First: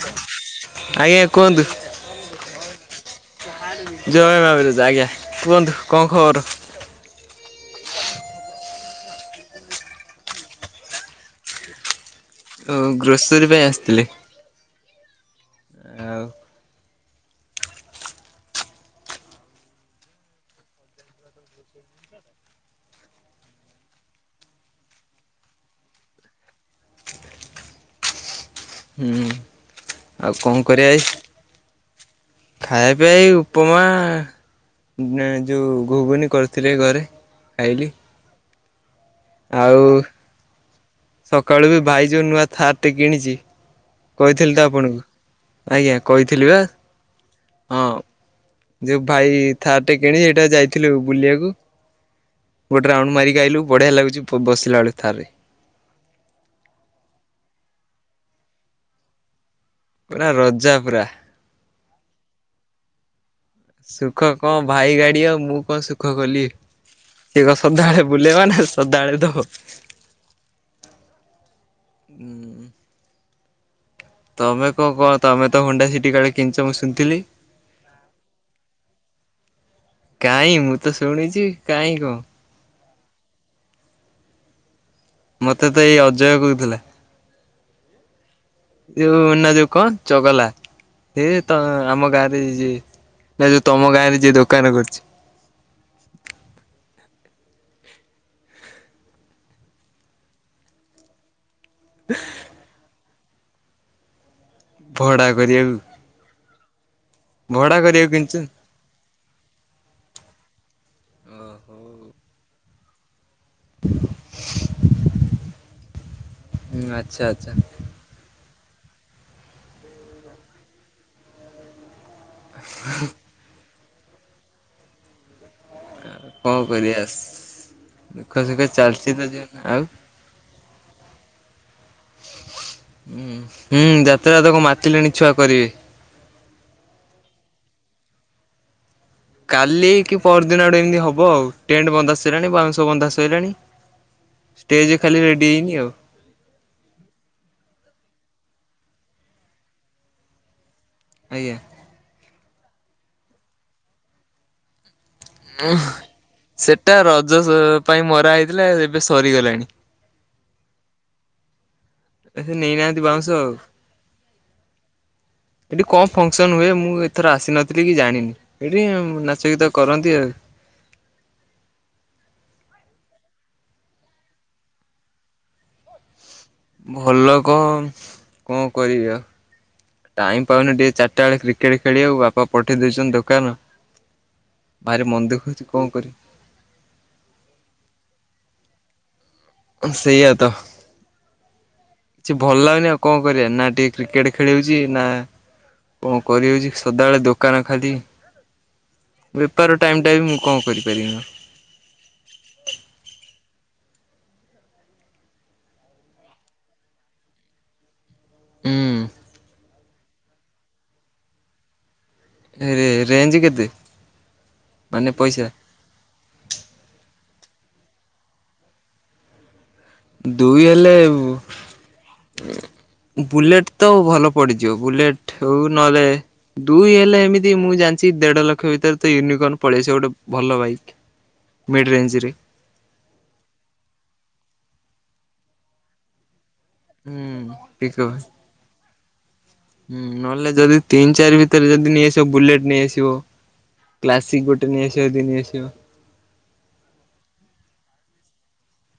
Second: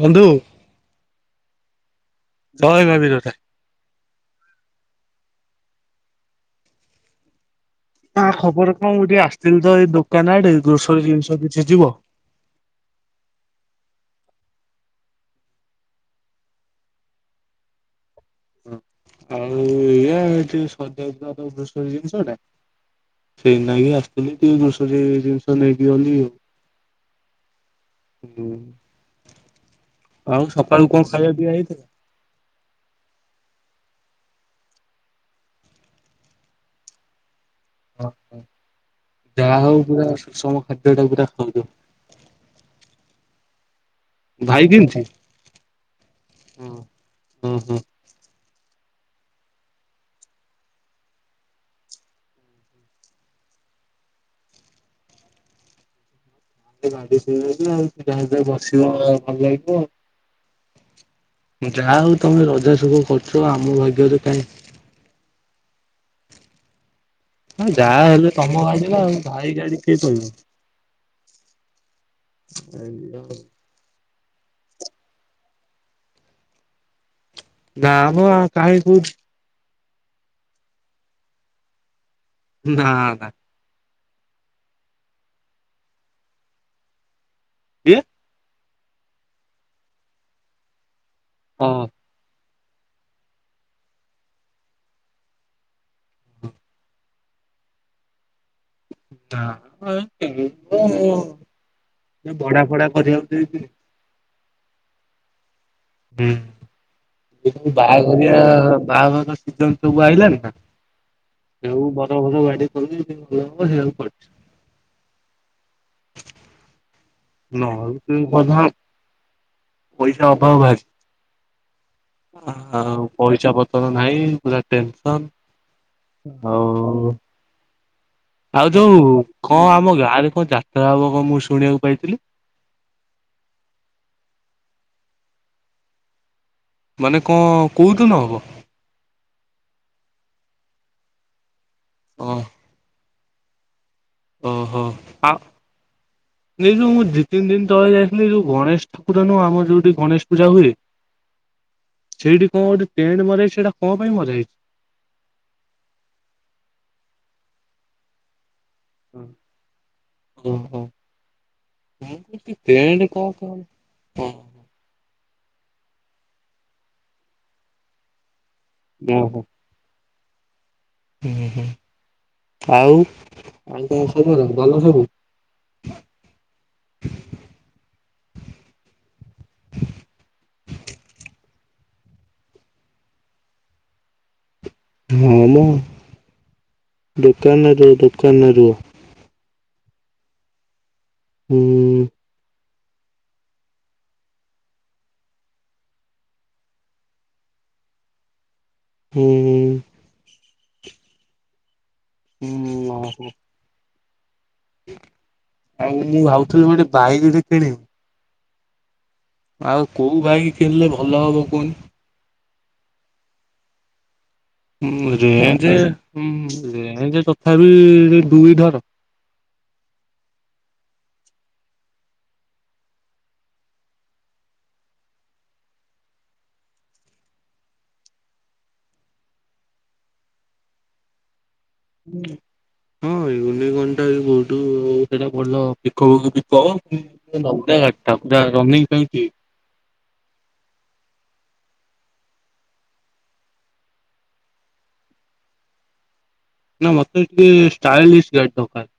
ବନ୍ଧୁ ଆଜ୍ଞା କୁହନ୍ତୁ। ଜୟ ମା ବିରଜା। [unintelligible] କୁହନ୍ତୁ କଣ ଖବର? ହ ଖବର କଣ ମୁଁ ଟିକେ ଆସିଥିଲି, ତ ଏଇ ଦୋକାନ ଆଡେ ଗ୍ରୋସରୀ ଜିନିଷ କିଛି ଯିବ। ଓ ଗ୍ରୋସରୀ ପାଇଁ ଆସିଥିଲେ? ଆଉ ହ ଆଉ ଇ ଯୋଉ ସ ଜିନିଷଟା ସେଇନାକି ଆସିଥିଲି ତିକ ଦଷର ଜିନିଷ ନେଇକି ଗଲି ଆଉ। ହୁଁ। ହୁଁ ଆଉ କଣ ସକାଳୁ କରିବା ଖାଇବା ପିଇବା ହେଇଥିଲା? ଖାଇବା ପିଇବା ଆଇଉ ଉପମା ଯେଉଁ ଘୁଗୁନି କରିଥିଲେ ଘରେ। ଖାଇଲି ହ ହ। ଆଉ ଖାଦ୍ୟ ଟା ପୁରା ଖାଉଛ ସକାଳୁ ବି ଭାଇ ଯୋଉ ନୂଆ ଥାର୍ ଟେ କିଣିଛି କହିଥିଲି ଭାଇ ତ ଆପଣଙ୍କୁ କେମିତି? ଆଜ୍ଞା କହିଥିଲି ବା ହଁ ହଁ। ଯୋଉ ଭାଇ ଥାର୍ଟେ କିଣି ସେଇଟା ଯାଇଥିଲୁ ବୁଲିବାକୁ ଗୋଟେ ରାଉଣ୍ଡ ମାରି ଆଲୁ ବଢିଆ ଲାଗୁଛି ବସିଲା ବେଳେ ଥାର ରେ ଗା ଆଉ ଯାହା ଯା ବସିବ ଭଲ ଲାଗ ପୁରା ରଜା ପୁରା। ଯାହା ହଉ ତମେ ରଜା ସୁଖ କର ସୁଖ କଣ ଭାଇ ଗାଡିଅ ମୁଁ କଣ ସୁଖ କଲି ସେଇଏ କ ହଁ, ଯାହା ସଦାଳେ ହେଲେ ବୁଲବା ତମ ନା ଗାଡି ଆଉ ସଦାଳେ ତ ଭାଇ ଗାଡି କିଏ କହିବ। ଆଜ୍ଞା। ତମେ କଣ କଣ ତମେ ତ ହୁଣ୍ଡା ସେଠି କାଳେ କିଣିଛ ମୁଁ ଶୁଣିଥିଲି? ନାମ କାହିଁକି କୁ କାହିଁ ମୁଁ ତ ଶୁଣିଛି କାହିଁ କଣ? ନାଁ ନା। ମତେ ତ ଏଇ ଅଜୟ କହୁଥିଲା। କିଏ? ଯୋଉ ନା ଯୋଉ କଣ ଚଗଲା ସେ ତ ହଁ ଆମ ଗାଁରେ ନା ଯୋଉ ତମ ଗାଁରେ ଯିଏ ଦୋକାନ ଖେଳିଛି ବଡା ଫଡା କରିବା ହୁଁ ହୁଁ। ଭଡା କରିବାକୁ। ହୁଁ ଭଡା କରିବାକୁ କିଣିଛୁ। ବାହାଘରିଆ ବାହାଘର ସିଜନ ସବୁ ଆଇିଲାନି ନା ଓହୋ ସୁ ବର ବର ଗାଡି କରୁ ଭଲ ହେ କରଛ ହୁଁ ଆଚ୍ଛା ଆଚ୍ଛା ନ ତ ବଧା ପଇସା ଅଭାବ ଭଛି ହଁ ପଇସା ପତର ନାହିଁ ପୁରା ଟେନସନ କଣ କରିବା। ହଉ। ଦୁଃଖ ସୁଖ ଆଉ ଯୋଉ ଚାଲିଛି ତ ଜୀବନ କଣ ଆଉ ଆମ ଗାଁ ରେ କଣ ଯାତ୍ରା ହବ କଣ ମୁଁ ଶୁଣିବାକୁ ପାଇଥିଲି ହୁଁ ହୁଁ ଯାତ୍ରା ତକୁ ମାତିଲେଣି ଛୁଆ କରିବେ। ମାନେ କଣ କୋଉଦିନହବ? କାଲି କି ପରରଦିନ ଆଡେ ଏମିତି ହବ, ଆଉ ଟେଣ୍ଟ ବନ୍ଦା ଓ ସରିଲଣି ବାଉଁଶହ ବନ୍ଦା ସରିଲାଣି। ଓହୋ ଷ୍ଟେଜ ଖାଲି ଆଉ ରେଡି ହେଇନି ନିୁ ମୁଁ ଦିଇ ତିନ ଦିନ ତଳେ ଯାଇ ଯୋଉ ଗଣେଶ ଠାକୁର ନୁହଁ, ଆମର ଯୋଉଠି ଗଣେଶ ପୂଜା ହୁଏ, ଆଜ୍ଞା। ସେଇଠି କଣ ଗୋଠେ ପଣ୍ଟ ମଜଛି ସେଇଟା କଣ ପାଇଁ ମଜା ହେଇଛି? ଉ ସେଟା ରଜ ପାଇଁ ମରା ହେଇଥିଲା ଏବେ ସରିଗଲାଣି। ଓ ସେ ନେଇନାହାନ୍ତି ବାଉଁଶ ହ ଆଉ କ। ଏଠି କମ ଫଙ୍କସନ ହୁଏ, ମୁଁ ଏଥର ଆସିନଥିଲି କି ଜାଣିନି। ଏଇଠି ଓହୋ ନାଚ ଗୀତ କରନ୍ତି ଆଉ। ହୁଁ ହୁଁ। ଆଉ ଆଉ କଣ ସବୁ ଭଲ ସବୁ? ଭଲ କଣ କଣ କରି ଆଉ ଟାଇମ୍ ପାଉନି ଟିକେ ଚାରିଟା ବେଳେ୍ରିକ ଖେଳି ଖେଳି ଆକୁ ବାପା ପଠେଇ ଦେଇଉଛନ୍ତି ଦୋକାନ। ଭାରି ମନ ହଁ ଦୁଃଖ ମ ହଉଛି କଣ କରିବି ଦୋକାନ ରୁହ ଦୋକାନ ରୁହ ସେଇଆ ତ ହୁଁ କିଛି ଭଲ ଲାଗନ ଉ କଣ କରିବା ନା ଟିକେ କ୍ରିକେଟ ଖେଳଉଛି ନା କଣ କରିହଉଛି ସଦାବେଳେ ଦୋକାନ ଖାଲି ହୁଁ ବେପାର ଟାଇମ ଟା ବି ମୁଁ କଣ କରିପାରିିନ ହୁଁ ଓହୋ ଆଉ ମୁଁ ଭାଉଥିଲି ଗୋଟେ ବାଇ ଗୋଟେ କିଣିବୁ ହୁଁ। ଆଉ କୋଉ ଭାଇ କିଣିଲେ ଭଲ ହବ କୁହନ? ରେଞ୍ଜ କେତେ? ମାନେ ପଇସା ରେଞ୍ଜ ରେଞ୍ଜ କ ସ ବି ଦୁଇ ଧର। ଦୁଇ ହେଲେ [inaudible] ବୁଲେଟ ତ ଭଲ ପଡିଯିବ, ବୁଲେଟ ହଉ ନହେଲେ ଦୁଇ ହେଲେ ଏମିତି ମୁଁ ଜାଣିଛି ଦେଢ ଲକ୍ଷ ଭିତରେ ତ ୟୁନିକୋର୍ନ ପଳେଇ ସେ ଗୋଟେ ଭଲ ବାଇକ ହ ହଁ ୟୁନିକନ ଟା କୋଉଠୁ ସେଟା ଭଲ ହୁଁ ବୋ ଠିକ କାଟା ରନିଂ କେମିତି? ହୁଁ ନହେଲେ ଯଦି ତିନି ଚାରି ଭିତରେ ଯଦି ନେଇଆସିବ ବୁଲେଟ ନେଇଆସିବ। କ୍ଲାସିକ ଗୋଟେ ନେଇଆସିବ ଦି ନେଇଆସିବ। ନା ମତେ ଏତେ ଷ୍ଟାଇଲିସ ଗାଡି ଦରକାର।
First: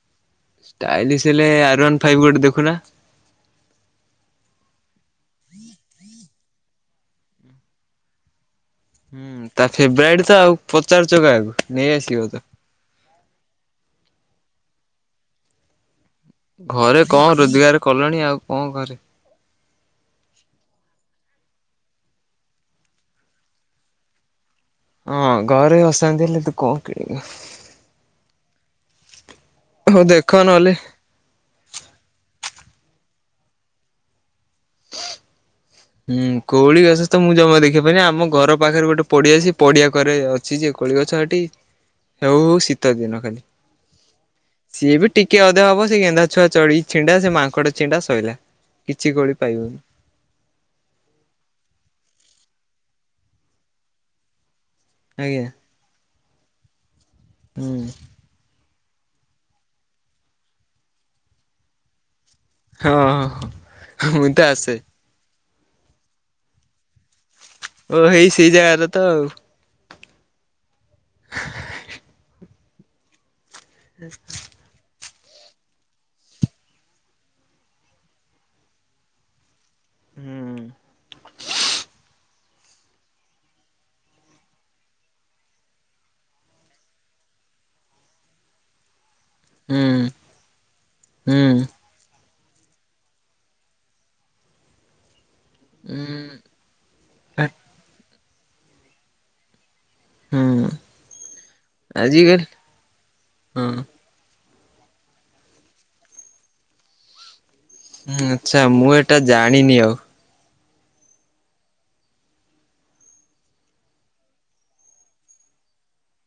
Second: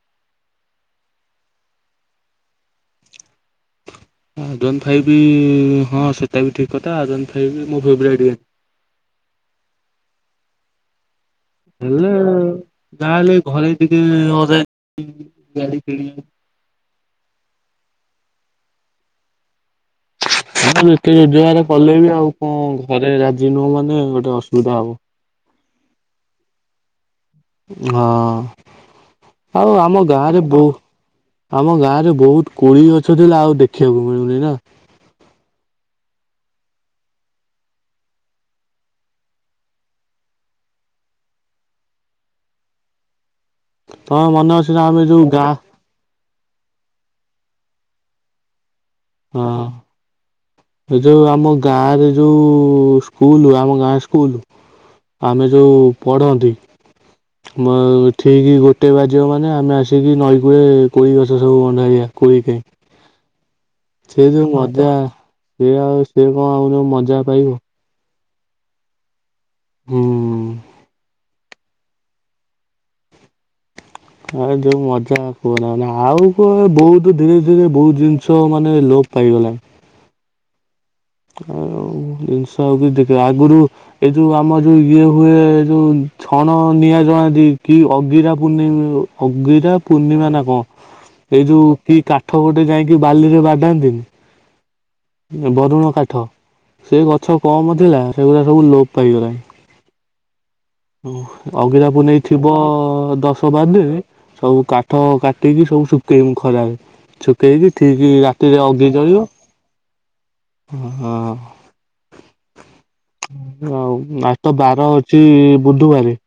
ଷ୍ଟାଇଲିଶ ହେଲେ ଆରନ୍ ଫାଇଭ ଗୋଟେ ଦେଖୁନା? ଆଜନ ଫାଇ ବି ହଁ ସେଟା ବି ଠିକ କଥା, ଆଜନ ଫାଇ ବି ମୁଁ ଭବିଲ ଟେ ହୁଁ ତା ଫେବ୍ରାଇଡ ତ ଆଉ ପଚାରୁ ହେଲେ ଗାଁ ହେଲେ ଘରେ ଟିକେ ଅ ଗାଡି କିଣିବା ଘରେ କଣ ରୋଜଗାର କଲେଣି ଆଉ କଣ ଘରେ। ହଁ ଏତେ ରୋଜଗାର କଲେ ବି ଆଉ କଣ ଘରେ ରାଜି ନୁହଁ ମାନେ ଗୋଟେ ଅସୁଧ ବଧାଅ ହେବ। ହଁ ଘରେ ଆସନ୍ତି ହେଲେ ତୁ କଣ କିଣିବୁ? ହଁ। ଆଉ ଆମ ହଉ ଗାଁ ଦେଖ ରେ ବହୁ ନହେଲେ ଆମ ଗାଁ ରେ ବହୁତ କୋଳି ଅଛ ହେ ଆଉ, ଦେଖିବାକୁ ମିଳୁନି ନା? ଉଁ କୋଳି ଗଛ, ତ ମୁଁ ଜମା ଦେଖିବା ପାଇଁନି ଆମ ଘର ପାଖରେ ଗୋଟେ ପଡିଆ ସେ ପଡିଆ କରେ ଅଛି ଯେ କୋଳି ଗଛ ସେଠି ହେଉ ହଉ ଶୀତ ଦିନ ଖାଲି ତମର ମନେ ଅଛି ନା ସିଏ ଆମେ ବି ଯୋଉ ଟିକେ ଗାଁ ଅଧେ ହବ, ସେ ଗେନ୍ଧା ଛୁଆ ଚଢ ଛିଣ୍ଡା ସେ ମାଙ୍କଡ ଚିଣ୍ଡା ଶୋଇଲା କିଛି ଗୋଳି ହଁ ପାଇବୁନି। ଏ ଯୋଉ ଆମ ଗାଁରେ ଯୋଉ ସ୍କୁଲୁ ଆମ ଗାଁ ସ୍କୁଲ ଆଜ୍ଞା ଆମେ ଯୋଉ ପଢନ୍ତି ହୁଁ ଠିକ କୋଟେ ବାଜିବ ମାନେ ଆମେ ଆସିକି ନଈ କୂରେ କୋଇ ଗଛ ସବୁ ବନ୍ଧାରିବା ହଁ। ହଁ ସେ ମୁଁ ତ ଯୋଉ ଆସେ। ମଜା ସିଏ ଆଉ ସିଏ କଣ ଆଉ ମଜା ପାଇବ? ଓ ହେଇ ସେଇ ଜାଗାରେ ତ ଆଉ। ହୁଁ। ଏଁ ଯୋଉ ମଜା। କୁହ ଆଉ କହ ବହୁତ ଧୀରେ ଧୀରେ ବହୁତ ଜିନିଷ ମାନେ ଲୋପ ପାଇଗଲାଣି। ହୁଁ ଆଉ ଜିନିଷ ଆଉ କିଛି ଦେଖ ଆଗରୁ ଏଇ ଯୋଉ ଆମର ଯୋଉ ଇଏ ହୁଏ ଏ ଯୋଉ ଛଣ ନିଆ ଜଣାନ୍ତି କି ଅଗିରା ପୂର୍ଣ୍ଣିମ ଅଗିରା ହୁଁ ପୂର୍ଣ୍ଣିମା ନା କଣ ଏଇ ଯୋଉ ଉଁ କି କା- ଆଠ ଗୋଟେ ଯାଇକି ବାଲିରେ ବାଡାନ୍ତିନି। ଆଠ ସେ ଗଛ କମ ଥିଲା ସେଗୁଡା ସବୁ ଲୋପ ପାଇଗଲାଣି। ହୁଁ ଓ ଅଗିରାପୁ ଆଜିକାଲି ନେଇଥିବ ଦଶ ବାର ହଁ ଦିନ ସବୁ କାଠ କାଟିକି ସବୁ ଶୁଖେଇି ଖରା ରେ। ସେଇଠି ଠିକ ଆଚ୍ଛା ରାତିରେ ଅଗ୍ନି ମୁଁ ଏଟା ଜଳିବ। ଜାଣିନି ଆଉ। ହଁ। ଆଉ ନାଟ ତାର ହଉଛି ବୁଧବାର।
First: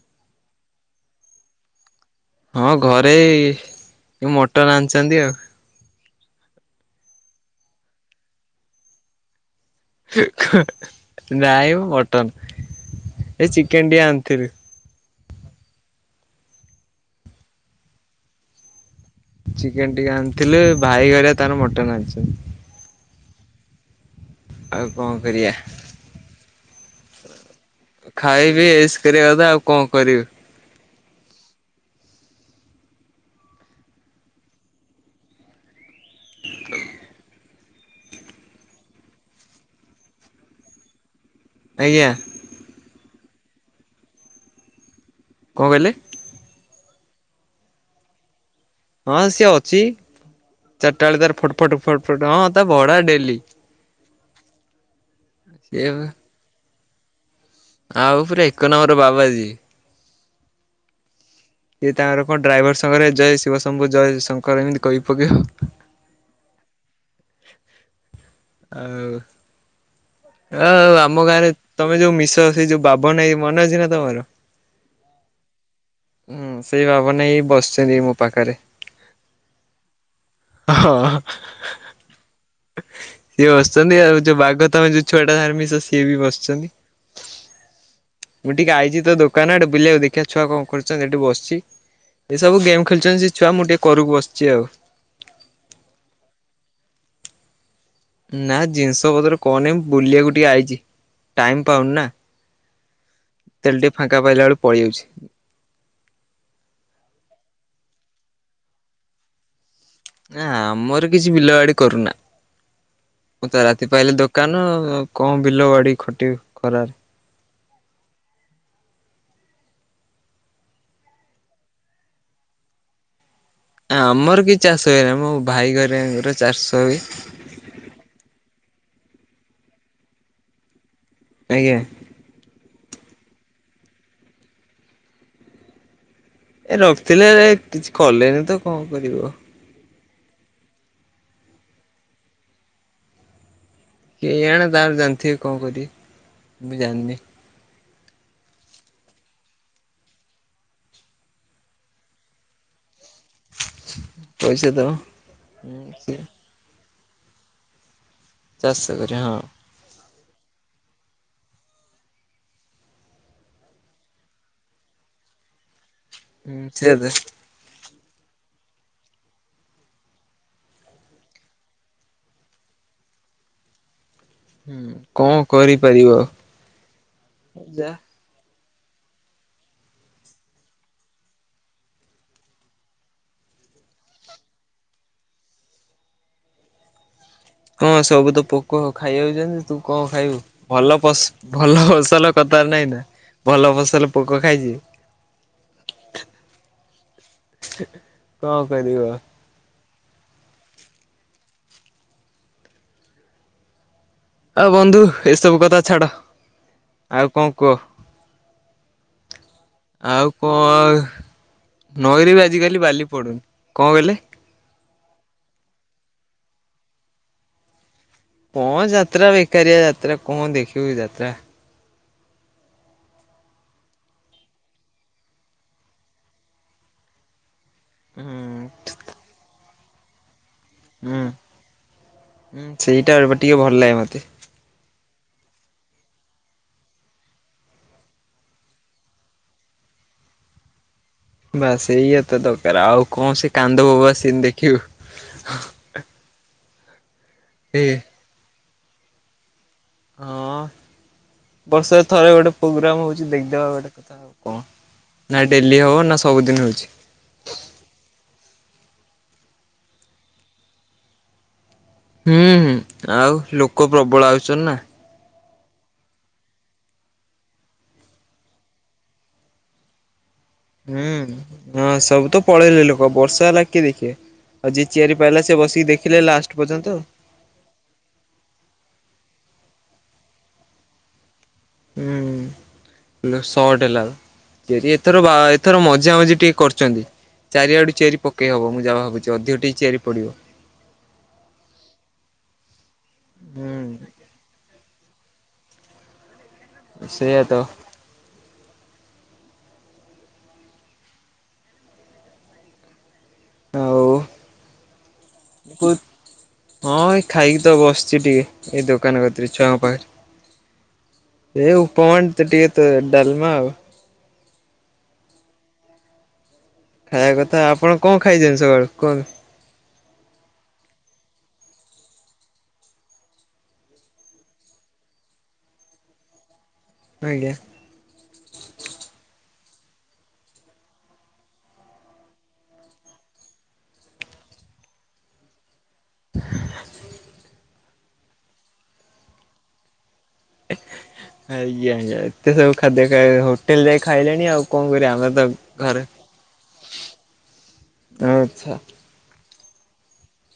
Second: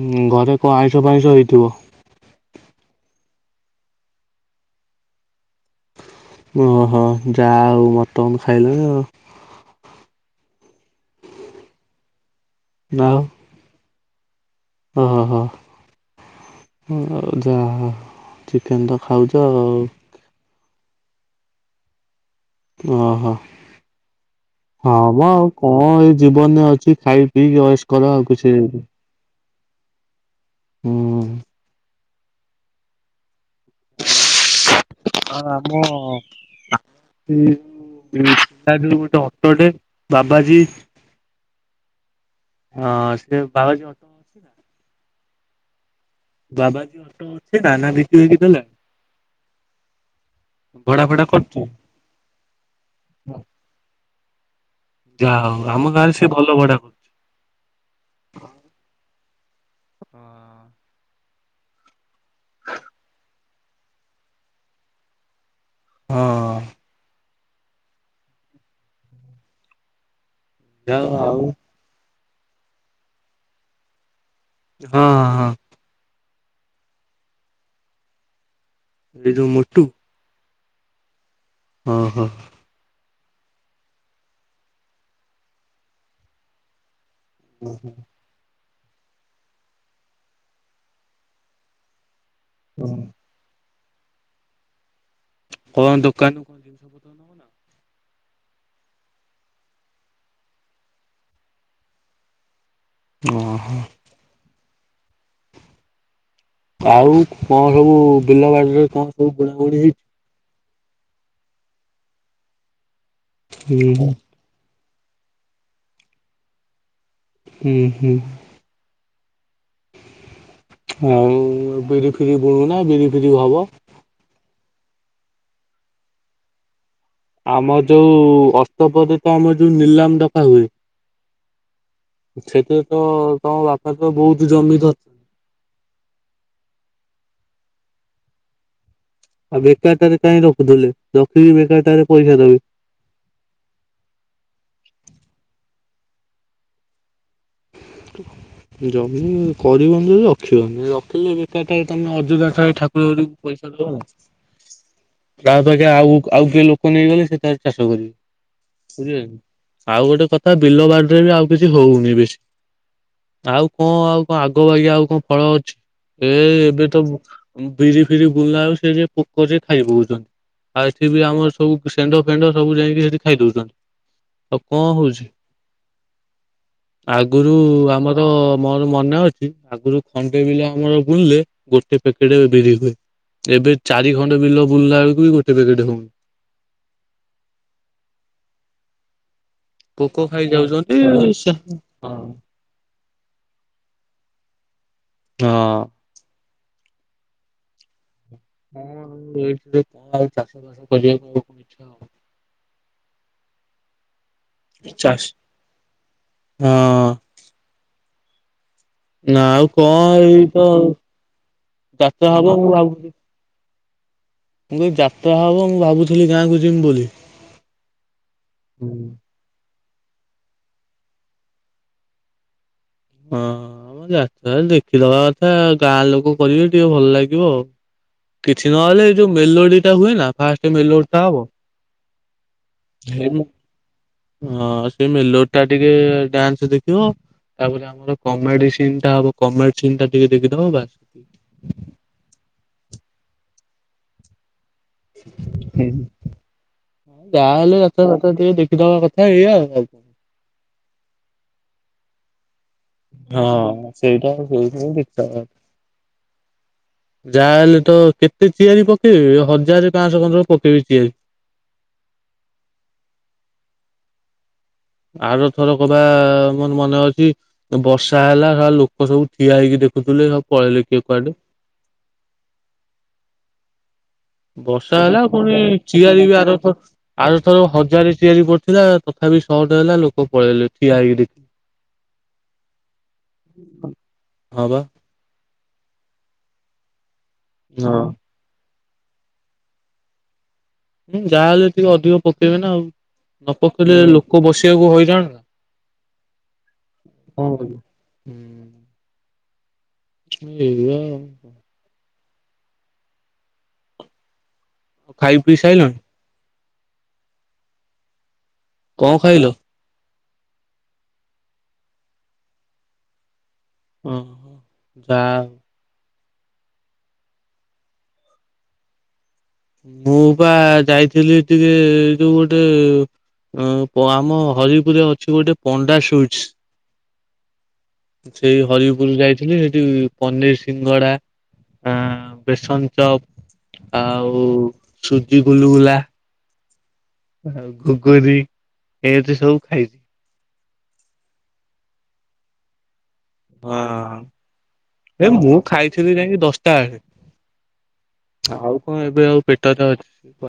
ହୁଁ ଘରେ କଣ ଆଇଁଷ ଫାଇଁଷ ହେଇଥିବ? ହଁ ଘରେ ଇଏଇ ମଟର ଆଣିଛନ୍ତି ଆଉ। ଓହୋ ଯା ହଉ ମଟନ ତୁ ଖାଇଲୁଣି ଆଉ। ନାଇ ମଟନ ଏ ଚିକେନ ଟିଏ ଆଣିଥିଲି। ଓ ହ ହ ଯାହା ହଉ ଚିକେନ୍ ତ। ଖାଉଛ ଆଉ। ଥିଲେ ଭାଇ ହେରିକା ତାର ମଟନ୍ ଆସିବ। ଓହୋ ଆଉ ହଁ କଣ ମ ଆଉ କରିବା। କଣ ଏଇ ଜୀବନରେ ଅଛି ଖାଇ ପିଇକି ଅୟସ ଖାଇବି ଏଇସ୍ କରିବା କଥା ଆଉ କଣ କରିବି? ହୁଁ। ଆ ଆମ ନାତି ପ ଯୋଉ ଗୋଟେ ଅଟୋଟେ ବାବାଜୀ। ଆଜ୍ଞା। ହଁ ସେ ବାବାଜି କଣ କହିଲେ? ବାବାଜୀ ଅଟ ଅଛି ଦାନା ବିକି ହେକି ଦେଲା। ହଁ ସିଏ ଅଛି। ଭଡା ଚାରିଟା ବେଳେ ଫଡା ତାର ଫଟ କରୁଛି ଫଟ ଫଟ ଫଟ ହଁ ତା ଭଡା ଡେଲି ଯା ହଉ ଆମ ସିଏ ଗାଁରେ ସେ ଭଲ ଭଡ଼ା ଆଉ ପୁରା ଏକ ନମ୍ବର ବାବାଜି। ସିଏ ତାଙ୍କର କଣ ଡ୍ରାଇଭର ସାଙ୍ଗରେ ଜୟ ଶିବ ଶମ୍ଭୁ ଜୟ ଶଙ୍କର ଏମିତି କହି ପକେଇବ। ହଁ। ଆଉ ହ ଯାହା ଆମ ହଉ ଗାଁରେ ଆଉ ତମେ ଯୋଉ ମିଶ ସେ ଯୋଉ ବାବନ ଭାଇ ମନେ ଅଛି ନା ତମର? ହଁ ହଁ ହଁ। ହୁଁ ସେଇ ବାବନ ଭାଇ ହିଁ ବସିଛନ୍ତି ମୋ ପାଖରେ। ଏଇ ଯୋଉ ହଁ। ଓ ହୋ। ସିଏ ବସିଛନ୍ତି ଆଉ ଯୋଉ ବାଘ ତମେ ଯୋଉ ଛୁଆଟା ସାଙ୍ଗେ ମିଶ ସିଏ ବି ବସିଛନ୍ତି। ହୁଁ ହୁଁ। ମୁଁ ଟିକେ ଆଇଚି ତ ଦୋକାନ ଆଡେ ବୁଲିବାକୁ ଦେଖିବା ଛୁଆ କଣ କରୁଛନ୍ତି ଏଠି ବସିଛି। ଏସବୁ ଗେମ୍ ଖେଳୁଛନ୍ତି ସେ ଛୁଆ ମୁଁ ଟିକେ କରକୁ ବସିଛି ଆଉ। କଣ ଦୋକାନରୁ ନା ଜିନିଷ ପତ୍ର କଣ ନାଇ ବୁଲିବାକୁ ଟିକେ ଆଇଚି ଟାଇମ ପାଉନି ନା। ଓହୋ ତେଲଟି ଫାଙ୍କା ପାଇଲା ବେଳ ପଡି ଯାଉଛି ଆଉ କଣ ସବୁ ବିଲ ବାଡିରେ କଣ ସବୁ ବୁଣାବୁଣି ହେଇଛି? ନା ଆମର କିଛି ବିଲ ବାଡି କରୁନା ମୁଁ ତ ରାତି ହୁଁ ପାଇଲି ଦୋକାନ କଣ ବିଲ ବାଡି ଖଟ ଖରାରେ ହୁଁ ହୁଁ। ଆଉ ବିରି ଫରି ବୁ ନା ବିରି ଫରି ଆ ଆମର କିଛି ଚାଷ ହୁଏନହି ମୋ ଭାଇ ଘରଙ୍କର ଚାଷ ହୁଏ। ଆମ ଯୋଉ ଅଷ୍ଟପଦ ତ ଆମ ଯୋଉ ନିଲାମ ଦଫା ହୁଏ। ଆଜ୍ଞା। ସେଥିରେ ତ ତମ ବାପା ତ ବହୁତ ଜମି ଧରିଛନ୍ତି। ଏ ରଖିଥିଲେ କିଛି କଲେନି ତ କଣ କରିବ। ଆଉ ବେକାରଟାରେ କାହିଁ ରଖୁଥିଲେ, ରଖି ବେକାରଟାରେ ପଇସା ଦବି କେ ଜଣେ ତାର ଜାଣିଥିବେ କଣ କରିବି ମୁ ମୁ ଜାଣିନି। [inaudible] ଜମି କରିବନି ରଖିବନି ରଖିଲେ, ବେକାର ଟାଏ ତମେ ଅଯଦାଏ ଠା ପଇସା ଦଉ ପଇସା ଦବ ଗାଁ ତ ଆଜ୍ଞା ହୁଁ ଆଉ ସିଏ ଆଉ କିଏ ଲୋକ ପୋକ ନେଇଗଲେ ସେଠାର ଚାଷ ଚାଷ କରିବେ କରେ ହଁ। ବୁଝିପ ଆଉ ଗୋଟେ ତଥା ବିଲ ବାଡିରେ ବି ଆଉ କିଛି ହଉନି ବେଶୀ ଆଉ କଣ ଆଉ କଣ ଆଗ ଆଗ ଆଉ କଣ ଫଳ ଅଛି? ଏ ହୁଁ ଏବେ ସେୟା ତ ବିରି ଫିରି ବୁଲାଉ ସେ ଯେ ପୋକରରେ ଖାଇ ପଉଛନ୍ତି ଆଉ ଏଠି ବି ଆମର ସବୁ ସେଣ୍ଡ ଫେଣ୍ଡ ସବୁ ଯାଇକି ସେଠି ଖାଇ ଦଉଛନ୍ତି। ଆଉ କଣ ହୁଁ ହଉଛି କଣ କରିପାରିବ? ଆଗରୁ ଯା ଆମର ତ ମୋର ମନେ ଅଛି, ଆଗରୁ ଖଣ୍ଡେ ବିଲ ଆମର ବୁଲିଲେ ଗୋଟେ ପ୍ୟାକେଟ ବିରି ହୁଏ। ଏବେ ଚାରି ଖଣ୍ଡେ ବିଲ ବୁଲିଲା ବେଳକୁ ବି ଗୋଟେ ପେକେଟ ହଉନି ହଁ ସବୁ ତ ପୋକ ଖାଇଯାଉଛନ୍ତି। ତୁ କଣ ପୋକ ଖାଇବୁ ଭଲ ଖାଇଯାଉଛନ୍ତି ସେ ଭଲ ହଁ। ଫସଲ କଥାର ନାଇଁ ନା ଭଲ ଫସଲ ପୋକ ଖାଇଛି। ହଁ। [inaudible] ମୁଁ ଆଉ ଏରେ କଣ ଆଉ ଚାଷ ବାସ କରିବାକୁ ଆ କଣ ଇଛା ଆଉ ହଉନି। ଆଉ ବନ୍ଧୁ ଏସବୁ କଥା ଛାଡ ହଁ ଆଉ କଣ କୁହ? ନା ଆଉ କଣ ଆଉ ଏଇ ତ କଣ ଯାତ୍ରା ନଈରେ ବି ହବ ମୁଁ ଆଜିକାଲି ବାଲି ପଡୁନି। କଣ କହିଲେ? ମୁ ଯାତ୍ରା ହବ ମୁଁ ଭାବୁଥିଲି ଗାଁକୁ ଯମି ବୋଲି। କଣ ହଁ ଯାତ୍ରା ବେକାରିଆ ଯାତ୍ରା କଣ ଦେଖିବୁ ଯାତ୍ରା ହଁ ଆ ଯ ଦେଖିଦବା କଥା ଗାଁ ଲୋକ କରିବେ ଟିକେ ଭଲ ଲାଗିବ ଆଉ। ହୁଁ କିଛି ନହେଲେ ଏଇ ଯୋଉ ମେଲୋଡି ଟା ହୁଏ ନା? ଫାଷ୍ଟା ହୁଁ ହବଁ। ହୁଁ ସେଇଟା ଟିକେ ଭଲ ଲାଗେ ମତେ ତମେ ଲୋଟା ଟିକେ ଡ୍ୟାନ୍ସ ଦେଖିବ ତାପ ଆମର କମେଡି ସି ଟା ହବ କମେଡି ସି ଟା ଟିକେ ଦେଖିଦବ ବାସ ସେତିକି ବାସ ଏଇଆ ତ ଦରକାର ଆଉ କଣ ସେ କାନ୍ଦବୋବ ସିନ ଦେଖି ବୁ। ହଁ ଯାହାହେଲେ ଯାତବତା ଟିକେ ଦେଖିଦବା କଥା ହେଇ ଆଉ ଆଉ। ହଁ ବର୍ଷରେ ଥରେ ଗୋଟେ ପ୍ରୋଗ୍ରାମ ହଉଛି, ଦେଖଦବାଉ ହଁ ଗୋଟେ କଥା ସେଇଟା ଆଉ ସେଇଥିପାଇଁ କଣ ନା ଡେଲି ହବ ନା ସବୁଦିନ ହଉଛି ଯାହା ହେଲେ ତ କେତେ ଚିଆରି ପକେଇବି ହଜାର ପାଞ୍ଚଶହ ପାଞ୍ଚ ପକେଇବି ଚିଆରି। ହୁଁ ହୁଁ ଆଉ ଲୋକ ପ୍ରବଳ ଆଉନ୍ ନା ଆର ଥର କବା ମୋର ମନେ ଅଛି ବର୍ଷା ହେଲା ଲୋକ ସବୁ ଠିଆ ହେଇକି ଦେଖୁଥିଲେ ସବୁ। ପଳେଇଲେ କିଏ ହୁଁ କୁଆଡେ। ହଁ ସବୁ ତ ପଳେଇଲେ ଲୋକ ବର୍ଷା ହେଲା କିଏ ଦେଖେ? ବର୍ଷା ହେଲା ଆଉ ପୁଣି ଚିଆରି ବି, ଲାଷ୍ଟ ଆରଥର ପର୍ଯ୍ୟନ୍ତ ଆରଥର ହଜାରେ ଚିଆରି ପଡିଥିଲା। କଥାି ସଟ ହେଲା ଲୋକ ପଳେଇଲେ ଠିଆ ହେକିି ହୁଁ ଶହଟ ହଁ ବା ହେଲାଠି ଏଥର ବା ଥର ମଜା ମଜି ଟିକେ କରିଛନ୍ତି, ଚାରିଆଡୁ ହଁ ଚେରି ପକେଇ ହବ ମୁ ଯାହା ଭାବୁଛି ଅଧିକ ଟିକ ଚତିଆରି ପଡିବ। ହୁଁ ଯାହାହେଲେ ଟିକେ ଅଧିକ ପକେଇବେ ନା ଆଉ, ନ ପକେଇଲେ ହୁଁ ଲୋକ ବସିବାକୁ ହଇରାଣ ନା। ସେଇଆ ହଁ ତ ହୁଁ। [unintelligible] ଆଉ ଓ ଖାଇ ପିଇସାଇଲ? ହଁ ଏଇ ଖାଇକି ତ ବସିଛି ଟିକେ ଏଇ କଣ ଦୋକାନ ଖାଇଲ? କତିରେ ଛୁଆଙ୍କ ପାଖରେ। ଏଇ ଉପମାଣ୍ଡ ତ ଟିକେ ତ ଡାଲମା ଆଉ। ଓ ଯା ଖାଇବା କଥା ଆପଣ କଣ ଖାଇଛନ୍ତି ସକାଳୁ କହୁ? ମୁଁ ବା ଯାଇଥିଲି ଟିକେ ଏ ଯୋଉ ଗୋଟେ ଆମ ହରିପୁରରେ ଅଛି ଗୋଟେ ପଣ୍ଡା ଆଜ୍ଞା। ସୁଇଟ୍ସ ସେଇ ହରିପୁର ଯାଇଥିଲି ସେଇଠି ପନିର ସିଙ୍ଗଡା ଆ ବେସନ ଚପ ଆଉ ହଉ ସୁଜି ଗୁଲ ବୁଲା ଆଉ ଘୋଗର ଏତି ସବୁ ଖାଇଛି। ଆଜ୍ଞା ଆଜ୍ଞା ଏତେ ସବୁ ଖାଦ୍ୟ ହୋଟେଲ ଯାଇ ହଁ ଖାଇଲେଣି ଆଉ କଣ କରିବା ଏ ଆମର ତ ମୁଁ ଘରେ ଖାଇଥିଲି ଯାଇକି ଦଶଟା ବେଳେ ଆଉ ଆଚ୍ଛା କଣ ଏବେ ଆଉ ପେଟ ଅଛି